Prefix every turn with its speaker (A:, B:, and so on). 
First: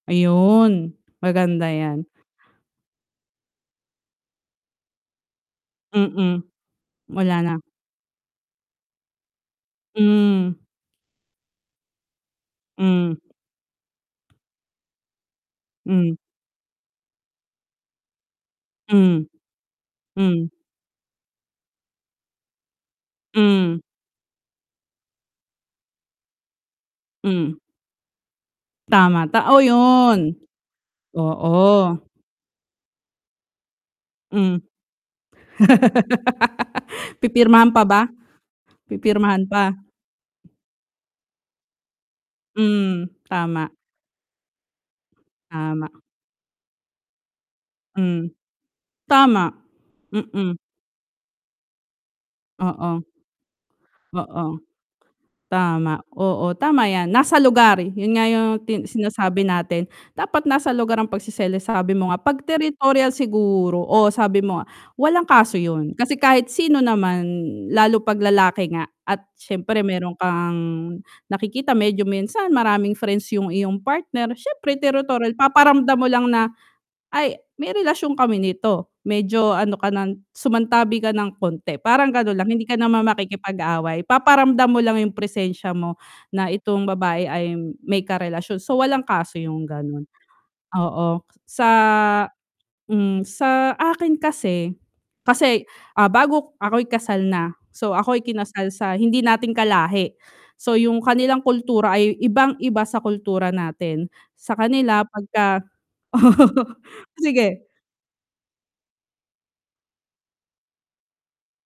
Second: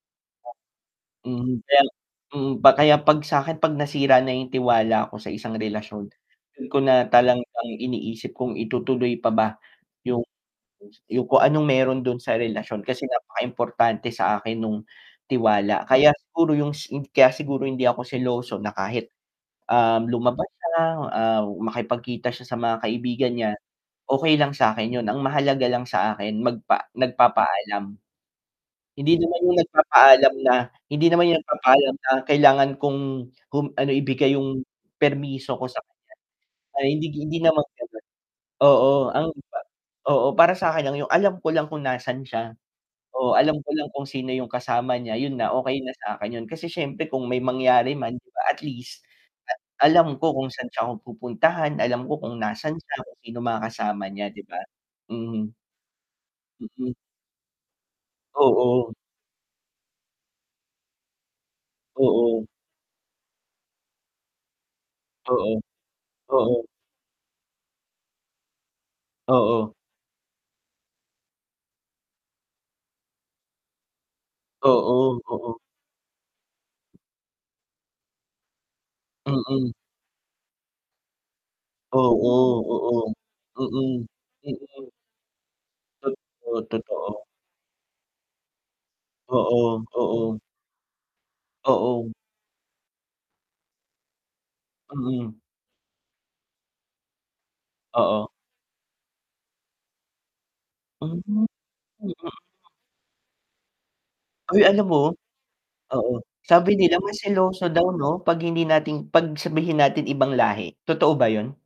A: Ayun,
B: Mhm,
A: maganda
B: kaya lang
A: yan.
B: mm pa kaya pag sakin pag nasira na yung tiwala ko sa isang relasyon,
A: Mm.
B: dun ko na
A: Wala
B: talagang
A: na.
B: iniisip kung itutuloy pa ba, yung
A: Hmm.
B: yung kung anong meron dun sa relasyon kasi
A: Hmm.
B: napaka-importante sa akin nung tiwala kaya
A: Hmm.
B: siguro yung kaya siguro hindi ako seloso na kahit,
A: Hmm.
B: um, lumabas
A: Hmm.
B: siya, ah, makipag-kita siya sa mga kaibigan niya,
A: Mm.
B: okey lang sakin yun, ang mahalaga lang sa akin magpa
A: Mm.
B: nag-papaalam. Hindi
A: Tama,
B: naman yung
A: tao
B: nag-papaalam
A: yun.
B: na hindi naman yung nag-papaalam
A: Oo.
B: na kailangan kong, ano ibigay yung
A: Mm.
B: permiso ko sa kanya, ay hindi hindi naman
A: Pipirmahan pa ba?
B: ganon, oo ang
A: Pipirmahan pa?
B: oo para sakin lang yung alam ko lang kung nasaan siya
A: Hmm,
B: oo alam ko
A: tama.
B: lang kung sino yung kasama niya yun na, okey na
A: Tama.
B: sakin yun, kasi siyempre kung may mangyari man di
A: Hmm.
B: ba at least,
A: Tama.
B: alam ko kung
A: Mm.
B: saan siya pupuntahan, alam ko kung nasan siya,
A: Oo.
B: kung sino mga kasama niya di
A: Oo.
B: ba? Mhm.
A: Tama oo tama
B: Mhm.
A: yan nasa lugar yun nga yung tin
B: Oo.
A: sinasabi natin, dapat nasa lugar ang pag-seselos sabi mo nga pag
B: Oo.
A: territorial siguro, oo sabi mo nga, walang kaso
B: Oo.
A: yun, kasi kahit
B: Oo.
A: sino naman lalo pag lalaki nga, at
B: Oo.
A: siyempre meron kang nakikita, medyo minsan maraming friends yung iyong partner, siyempre
B: Oo,
A: territorial,
B: oo.
A: paparamdam mo lang na, ay, may relasyon kami nito medyo
B: Mm.
A: ano ka ng sumantabi ka ng konti parang
B: Oo,
A: ganun lang hindi ka naman
B: oo,
A: makikipag-away,
B: mm,
A: paparamdam mo
B: mm.
A: lang yung presensya mo na
B: Totoo,
A: itong babae
B: totoo.
A: ay may karelasyon, so walang kaso yung
B: Oo,
A: ganun,
B: oo.
A: oo sa
B: Oo.
A: hmm sa akin kasi,
B: Mm.
A: kasi ah, bago ako'y kasal na, so ako'y
B: Oo.
A: kinasal sa hindi natin ka-lahi, so yung
B: Hmm.
A: kanilang
B: Hmm.
A: kultura ay ibang-iba sa kultura natin, sa
B: Ay alam
A: kanila
B: mo
A: pagka
B: oo, sabi nila mas seloso
A: Sige
B: daw 'no pag hindi natin pag sabihin natin ibang lahi, totoo ba yun?